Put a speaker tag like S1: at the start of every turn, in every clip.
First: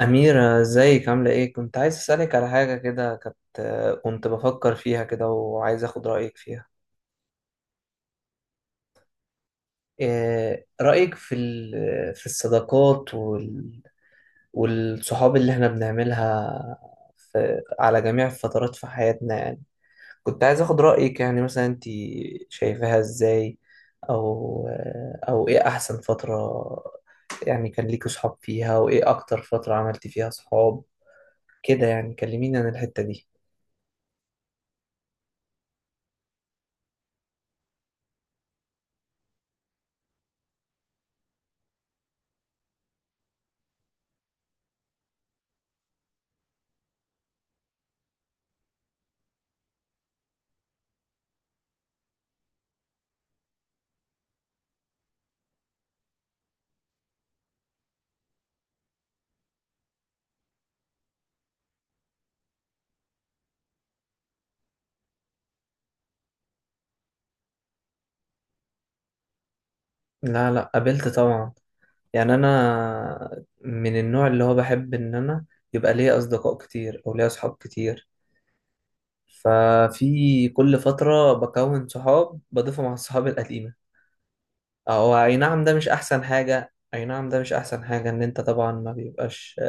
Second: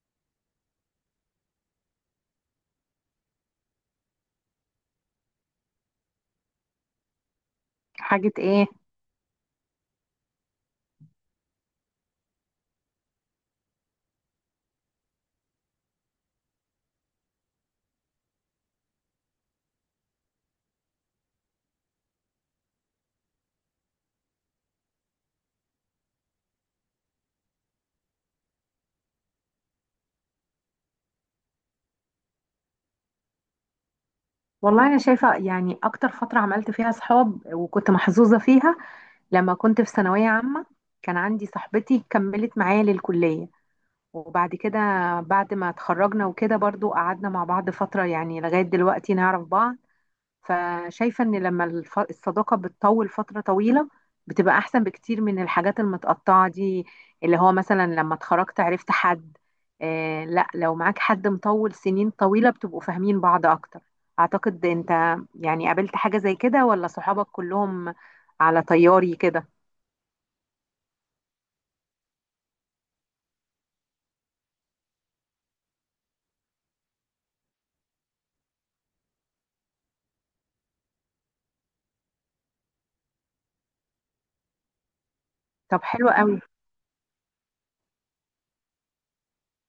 S1: أميرة، ازيك؟ عاملة ايه؟ كنت عايز أسألك على حاجة كده. كنت بفكر فيها كده، وعايز أخد رأيك فيها.
S2: حاجة ايه؟
S1: إيه رأيك في الصداقات والصحاب اللي احنا بنعملها في على جميع الفترات في حياتنا؟ يعني كنت عايز أخد رأيك. يعني مثلا انت شايفاها ازاي؟ أو ايه أحسن فترة يعني كان ليكوا صحاب فيها؟ وإيه أكتر فترة عملتي فيها صحاب كده؟ يعني كلميني عن الحتة دي.
S2: والله انا شايفة يعني اكتر فترة عملت فيها صحاب وكنت محظوظة فيها لما كنت في ثانوية عامة. كان عندي صاحبتي كملت معايا للكلية، وبعد كده بعد ما اتخرجنا وكده برضو قعدنا مع بعض فترة يعني لغاية دلوقتي نعرف بعض. فشايفة ان لما الصداقة بتطول فترة طويلة بتبقى احسن بكتير من الحاجات المتقطعة دي، اللي هو مثلا لما اتخرجت عرفت حد. آه لا، لو معاك حد مطول سنين طويلة بتبقوا فاهمين بعض اكتر. اعتقد انت يعني قابلت حاجة زي كده ولا صحابك كلهم على طياري كده؟
S1: لا، قابلت طبعا. يعني انا من النوع اللي هو بحب ان انا يبقى ليا اصدقاء كتير او ليا صحاب كتير. ففي كل فترة بكون صحاب بضيفهم على الصحاب القديمة. او اي نعم، ده
S2: طب
S1: مش
S2: حلو
S1: احسن
S2: قوي.
S1: حاجة. اي نعم، ده مش احسن حاجة ان انت طبعا ما بيبقاش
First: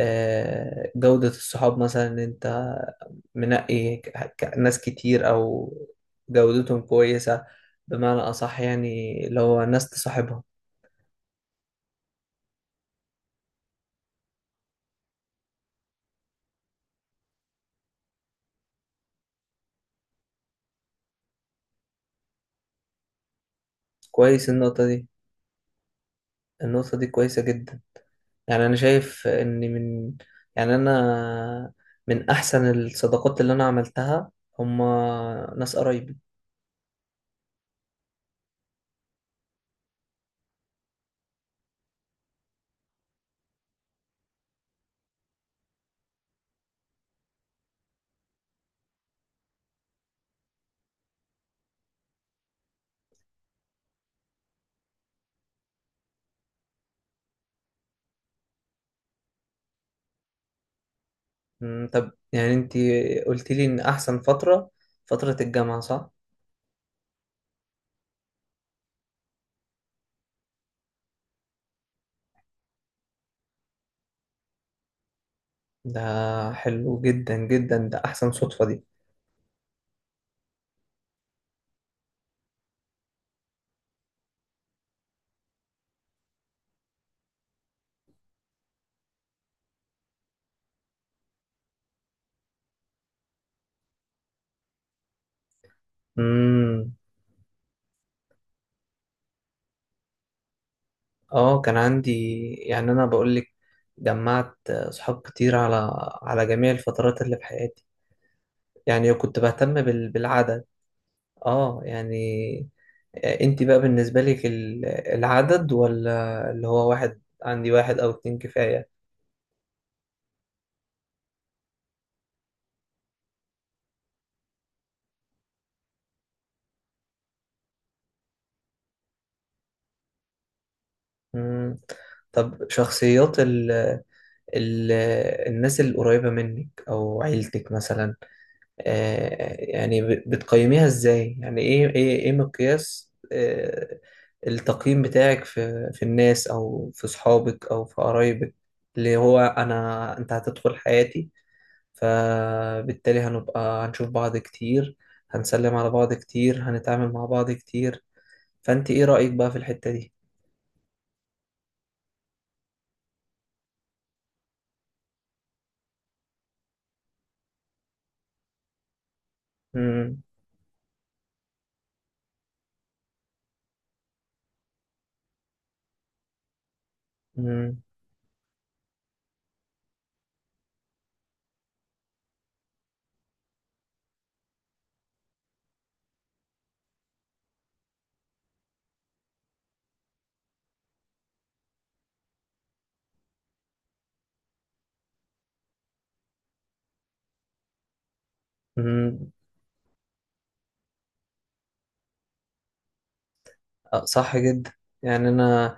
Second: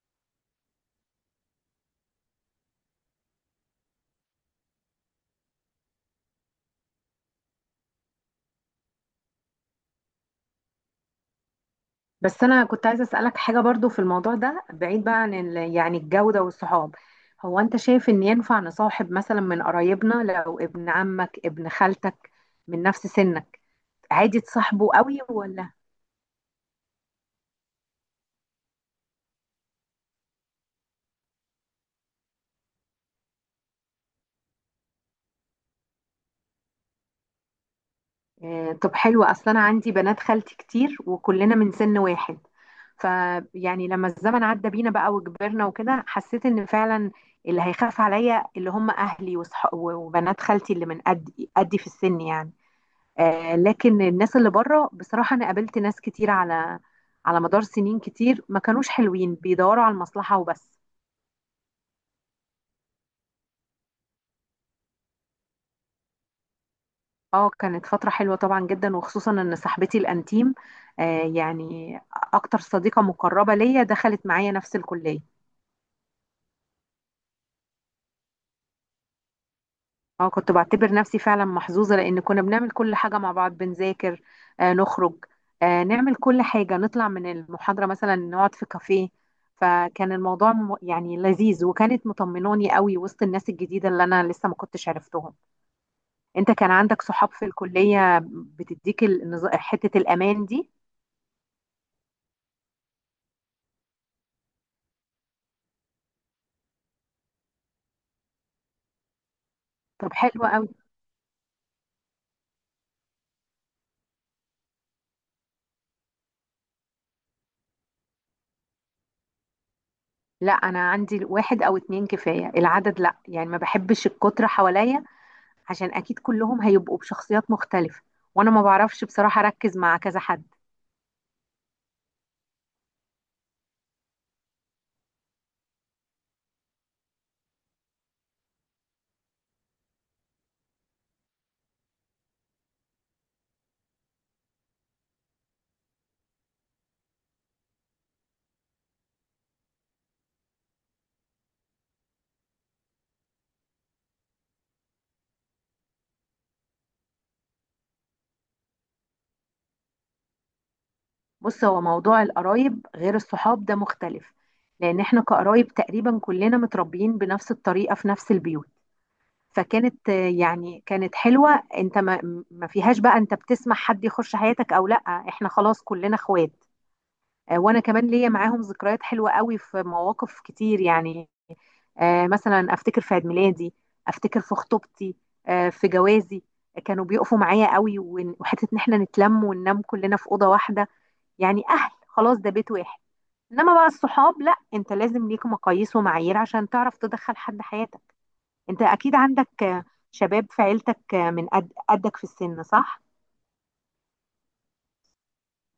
S1: جودة الصحاب. مثلا ان انت منقي ناس كتير، او جودتهم كويسة بمعنى اصح، يعني اللي هو ناس تصاحبها.
S2: بس انا كنت عايزه اسالك حاجه برضو في الموضوع ده، بعيد بقى عن يعني الجوده والصحاب، هو انت شايف ان ينفع نصاحب مثلا من قرايبنا؟ لو ابن عمك ابن خالتك من نفس سنك، عادي
S1: كويس، النقطة
S2: تصاحبه
S1: دي.
S2: قوي ولا؟
S1: النقطة دي كويسة جدا. يعني أنا شايف إن يعني أنا من أحسن الصداقات اللي أنا عملتها، هما ناس قرايبي.
S2: آه طب حلو، اصلا انا عندي بنات خالتي كتير وكلنا من سن واحد. فيعني لما الزمن عدى بينا بقى وكبرنا وكده، حسيت ان فعلا اللي هيخاف عليا اللي هم اهلي وصح وبنات خالتي اللي من قد قدي في السن يعني. آه، لكن الناس اللي بره بصراحة أنا قابلت ناس كتير على على مدار سنين كتير ما كانوش حلوين، بيدوروا على المصلحة وبس.
S1: أمم، طب يعني أنتي قلت لي إن أحسن فترة فترة الجامعة، صح؟
S2: اه كانت فترة حلوة طبعا جدا، وخصوصا ان صاحبتي الانتيم، آه يعني اكتر صديقة مقربة ليا، دخلت معايا نفس الكلية.
S1: ده حلو جدا جدا، ده أحسن صدفة دي.
S2: اه كنت بعتبر نفسي فعلا محظوظة، لأن كنا بنعمل كل حاجة مع بعض، بنذاكر، آه نخرج، آه نعمل كل حاجة، نطلع من المحاضرة مثلا نقعد في كافيه. فكان الموضوع يعني لذيذ، وكانت مطمناني قوي وسط الناس الجديدة اللي أنا لسه ما كنتش عرفتهم. أنت كان
S1: أمم،
S2: عندك صحاب في الكلية بتديك حتة الأمان دي؟
S1: آه كان عندي. يعني أنا بقول لك، جمعت صحاب كتير على على جميع الفترات اللي في حياتي. يعني كنت بهتم
S2: طب حلو
S1: بالعدد.
S2: قوي.
S1: آه يعني، آه، انت بقى بالنسبة لك العدد، ولا اللي هو واحد؟ عندي واحد او اتنين كفاية.
S2: لا أنا عندي واحد أو اتنين كفاية، العدد لا يعني ما بحبش الكترة حواليا، عشان اكيد كلهم هيبقوا بشخصيات مختلفة، وانا ما بعرفش بصراحة اركز مع كذا حد.
S1: مم. طب شخصيات ال ال الناس القريبة منك او عيلتك مثلا، آه، يعني بتقيميها ازاي؟ يعني ايه ايه مقياس آه، التقييم بتاعك في في الناس او في صحابك او في قرايبك؟ اللي هو انا انت هتدخل حياتي، فبالتالي هنبقى هنشوف بعض كتير، هنسلم على بعض كتير، هنتعامل مع بعض كتير. فأنت إيه رأيك بقى في الحتة دي؟
S2: بص هو موضوع القرايب غير الصحاب ده، مختلف، لان احنا كقرايب تقريبا كلنا متربيين بنفس الطريقة في نفس البيوت. فكانت
S1: مم.
S2: آه، يعني كانت حلوة، انت ما فيهاش بقى انت بتسمح حد يخش حياتك او لا. احنا خلاص كلنا اخوات. آه، وانا
S1: مم.
S2: كمان ليا معاهم ذكريات حلوة قوي في مواقف كتير يعني. آه، مثلا افتكر في عيد ميلادي، افتكر في خطوبتي، آه، في جوازي. آه، كانوا بيقفوا معايا قوي، وحته ان احنا نتلم وننام كلنا في اوضه واحده، يعني اهل خلاص ده بيت واحد. انما بقى الصحاب لا، انت لازم ليك مقاييس ومعايير عشان تعرف تدخل حد حياتك. انت اكيد
S1: مم.
S2: عندك آه، شباب في عيلتك آه، من قد قدك في السن صح؟
S1: آه، صح جدا. يعني أنا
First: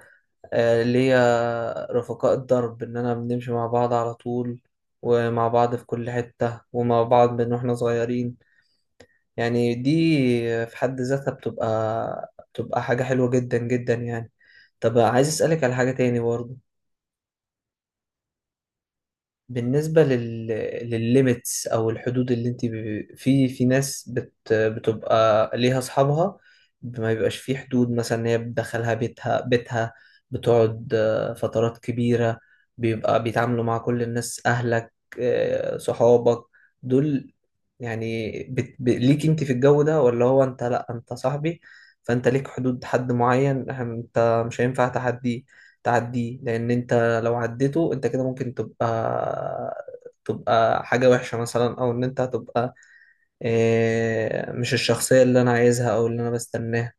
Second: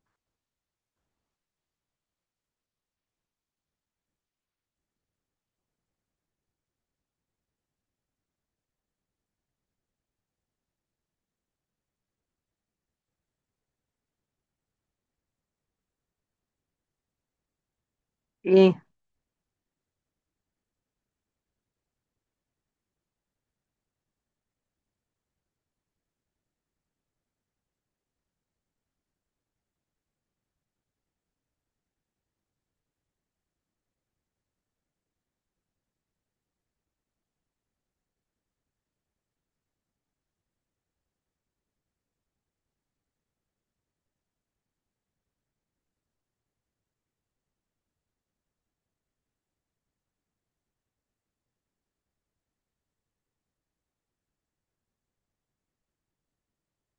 S1: آه، ليا رفقاء الدرب، إن أنا بنمشي مع بعض على طول، ومع بعض في كل حتة، ومع بعض من واحنا صغيرين. يعني دي في حد ذاتها بتبقى حاجة حلوة جدا جدا يعني. طب عايز أسألك على حاجة تاني برضه.
S2: ايه،
S1: بالنسبة للليميتس أو الحدود اللي أنت ب...، في في ناس بتبقى ليها أصحابها. ما بيبقاش في حدود مثلا، إن هي بتدخلها بيتها بيتها، بتقعد آه، فترات كبيرة، بيبقى بيتعاملوا مع كل الناس، أهلك آه، صحابك دول. يعني ليك أنت في الجو ده، ولا هو أنت لأ أنت صاحبي؟ فأنت ليك حدود، حد معين أنت مش هينفع تعديه. لأن أنت لو عديته انت كده ممكن تبقى حاجة وحشة مثلا، او ان انت هتبقى آه، مش الشخصية اللي انا عايزها او اللي انا بستناها.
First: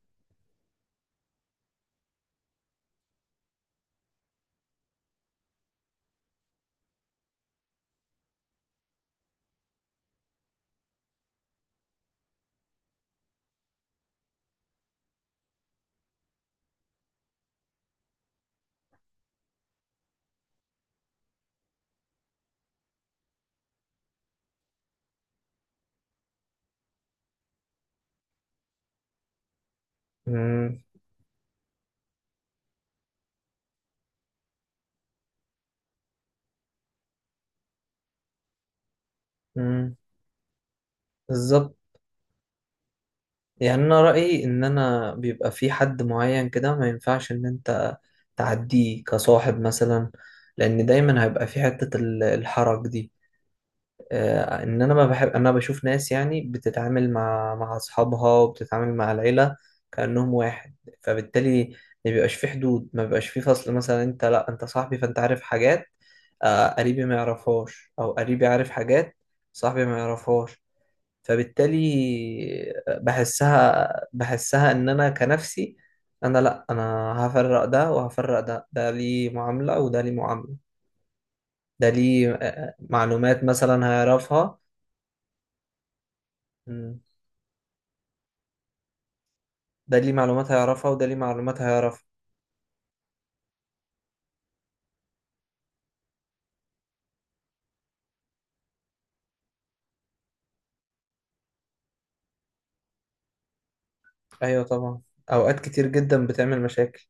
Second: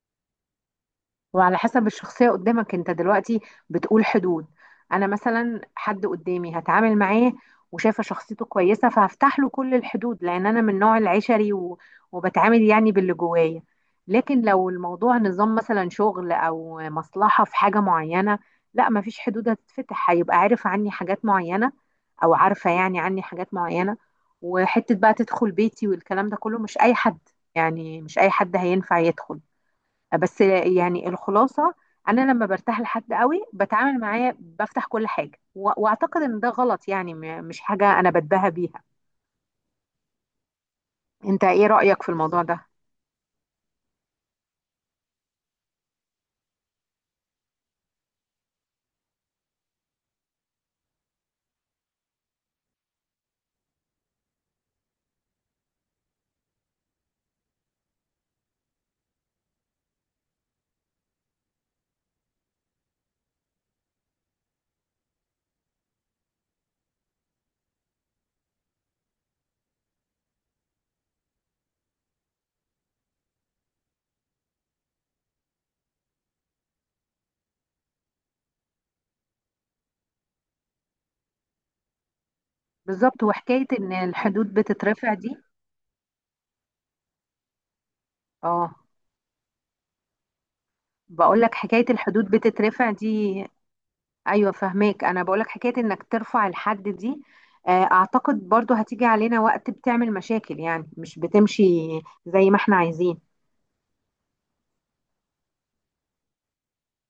S2: وعلى حسب الشخصية قدامك. انت دلوقتي بتقول حدود. انا مثلا حد قدامي هتعامل معاه وشايفة شخصيته كويسة، فهفتح له كل الحدود، لان انا من نوع العشري و وبتعامل يعني باللي جوايا. لكن لو الموضوع نظام مثلا شغل او مصلحة في حاجة معينة، لا مفيش حدود هتتفتح، هيبقى عارف عني حاجات معينة او عارفة يعني عني حاجات معينة. وحتة بقى تدخل بيتي والكلام ده كله مش اي حد، يعني مش اي حد هينفع يدخل. بس
S1: مم،
S2: يعني الخلاصة، أنا لما برتاح لحد قوي بتعامل معاه بفتح كل حاجة، وأعتقد إن ده غلط، يعني مش حاجة أنا بتباهى بيها.
S1: مم،
S2: أنت إيه
S1: بالظبط.
S2: رأيك في الموضوع ده؟
S1: يعني انا رأيي ان انا بيبقى في حد معين كده ما ينفعش ان انت تعديه كصاحب مثلا. لان دايما هيبقى في حتة الحرج دي، آه، ان انا ما بحب، انا بشوف ناس يعني بتتعامل مع مع اصحابها وبتتعامل مع العيله كانهم واحد. فبالتالي ما بيبقاش في حدود، ما بيبقاش في فصل مثلا، انت لا انت صاحبي فانت عارف حاجات آه، قريبي ما يعرفهاش، او قريبي عارف حاجات صاحبي ما يعرفهاش. فبالتالي بحسها بحسها ان انا كنفسي، انا لا انا هفرق ده وهفرق ده، ده ليه معامله وده ليه معامله، ده ليه آه،
S2: بالظبط.
S1: معلومات
S2: وحكاية
S1: مثلا
S2: إن الحدود
S1: هيعرفها،
S2: بتترفع دي، آه.
S1: ده ليه معلومات هيعرفها، وده ليه
S2: بقول لك
S1: معلومات
S2: حكاية
S1: هيعرفها.
S2: الحدود بتترفع دي، أيوة فهماك. أنا بقول لك حكاية إنك ترفع الحد دي، آه، أعتقد برضو هتيجي علينا وقت بتعمل مشاكل، يعني مش بتمشي زي ما إحنا عايزين.
S1: ايوه طبعا، اوقات كتير جدا بتعمل مشاكل.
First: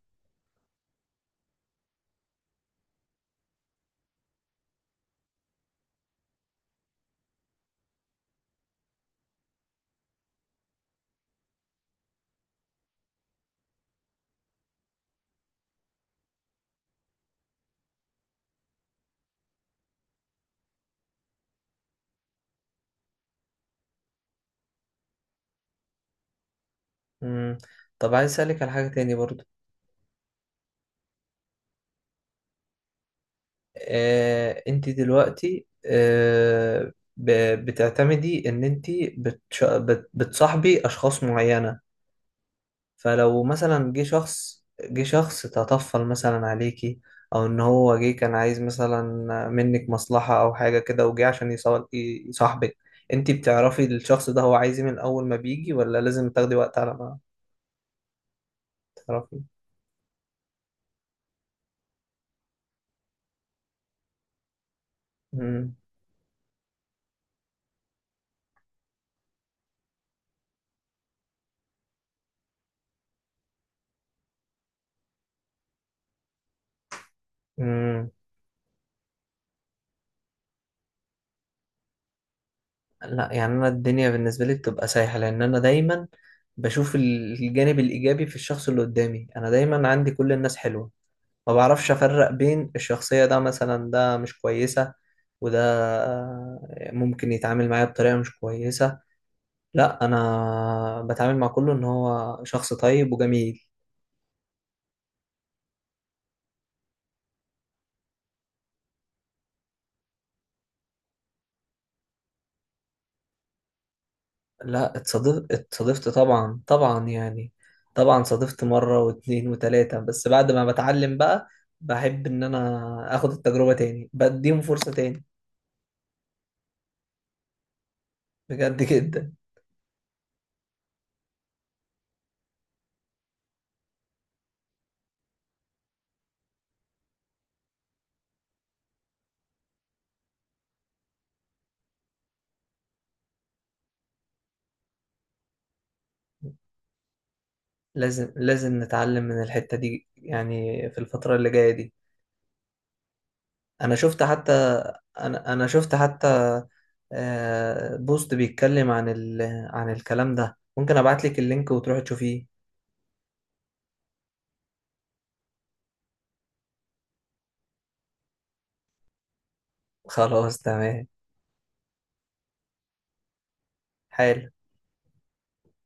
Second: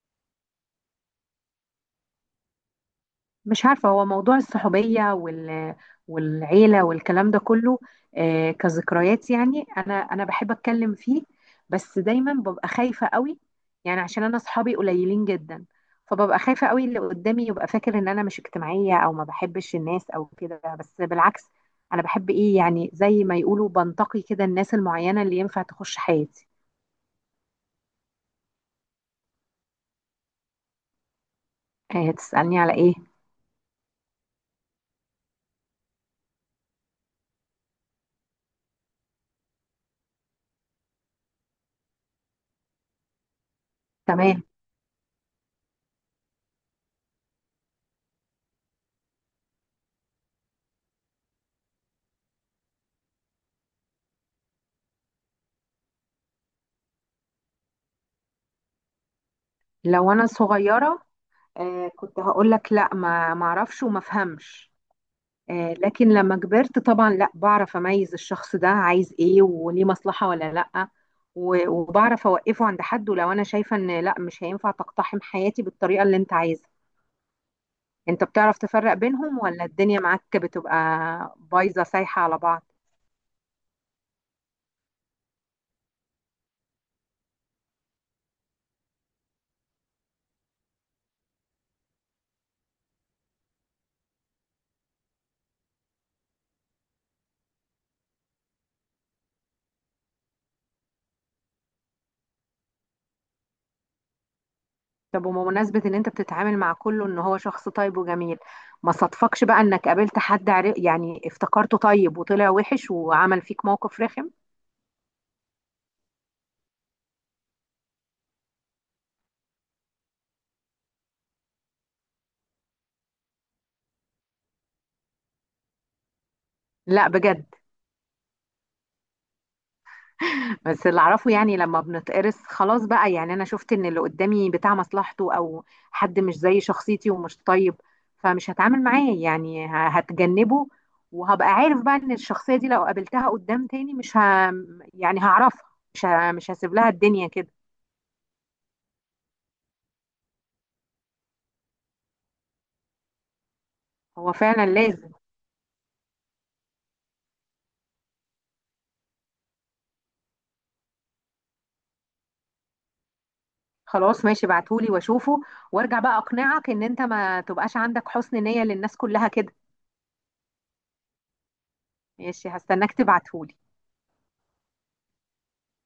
S2: مش عارفة، هو موضوع الصحوبية وال والعيلة والكلام ده كله، آه، كذكريات يعني أنا أنا بحب أتكلم فيه. بس دايما ببقى خايفة قوي، يعني عشان أنا أصحابي قليلين جدا، فببقى خايفة قوي اللي قدامي يبقى فاكر إن أنا مش اجتماعية أو ما بحبش الناس أو كده، بس بالعكس أنا بحب إيه يعني زي ما يقولوا بنتقي كده الناس المعينة اللي ينفع تخش حياتي.
S1: مم. طب عايز اسالك على حاجه تاني برضو.
S2: آه، تسألني على إيه؟
S1: آه، انت دلوقتي آه، بتعتمدي ان انت بتصاحبي اشخاص معينه. فلو مثلا جه
S2: تمام.
S1: شخص جه شخص تطفل مثلا عليكي، او ان هو جه كان عايز مثلا منك مصلحة او حاجة كده، وجه عشان يصاحبك، انتي بتعرفي الشخص ده هو عايز إيه من اول ما بيجي، ولا لازم تاخدي وقت على ما تعرفي؟
S2: لو أنا صغيرة آه، كنت هقول لك لا ما اعرفش وما افهمش. آه،
S1: مم.
S2: لكن لما كبرت طبعا لا، بعرف اميز الشخص ده عايز ايه وليه مصلحة ولا لا، وبعرف اوقفه عند حد ولو انا شايفة ان لا مش هينفع تقتحم حياتي بالطريقة اللي انت عايزها.
S1: مم.
S2: انت بتعرف تفرق بينهم ولا الدنيا معاك بتبقى بايظة سايحة على بعض؟
S1: لا، يعني انا الدنيا بالنسبة لي بتبقى سايحة، لان انا دايما بشوف الجانب الايجابي في الشخص اللي قدامي. انا دايما عندي كل الناس حلوة. ما بعرفش افرق بين الشخصية، ده مثلا ده مش كويسة، وده ممكن يتعامل معايا بطريقة مش كويسة. لا، انا بتعامل مع كله ان هو شخص طيب وجميل.
S2: طب وبمناسبة ان انت بتتعامل مع كله ان هو شخص طيب وجميل، ما صدفكش بقى انك قابلت حد يعني افتكرته طيب وطلع وحش وعمل فيك موقف رخم؟
S1: لا اتصادفت طبعا طبعا يعني. طبعا صادفت مرة واتنين وتلاتة، بس بعد ما بتعلم بقى، بحب ان انا اخد التجربة تاني، بديهم فرصة تاني.
S2: لا بجد.
S1: بجد جدا.
S2: بس اللي اعرفه يعني لما بنتقرص خلاص بقى، يعني انا شفت ان اللي قدامي بتاع مصلحته او حد مش زي شخصيتي ومش طيب، فمش هتعامل معاه، يعني هتجنبه، وهبقى عارف بقى ان الشخصية دي لو قابلتها قدام تاني مش يعني هعرفها، مش هسيب لها الدنيا كده.
S1: لازم لازم نتعلم من الحتة دي، يعني في الفترة اللي جاية دي. انا شفت
S2: هو
S1: حتى
S2: فعلا لازم.
S1: انا شفت حتى آه، بوست بيتكلم عن عن الكلام ده. ممكن ابعت لك اللينك وتروح تشوفيه.
S2: خلاص ماشي، ابعتهولي واشوفه، وارجع بقى اقنعك ان انت ما تبقاش عندك حسن نية للناس كلها كده.
S1: خلاص تمام.
S2: ماشي هستناك تبعتهولي.
S1: حلو.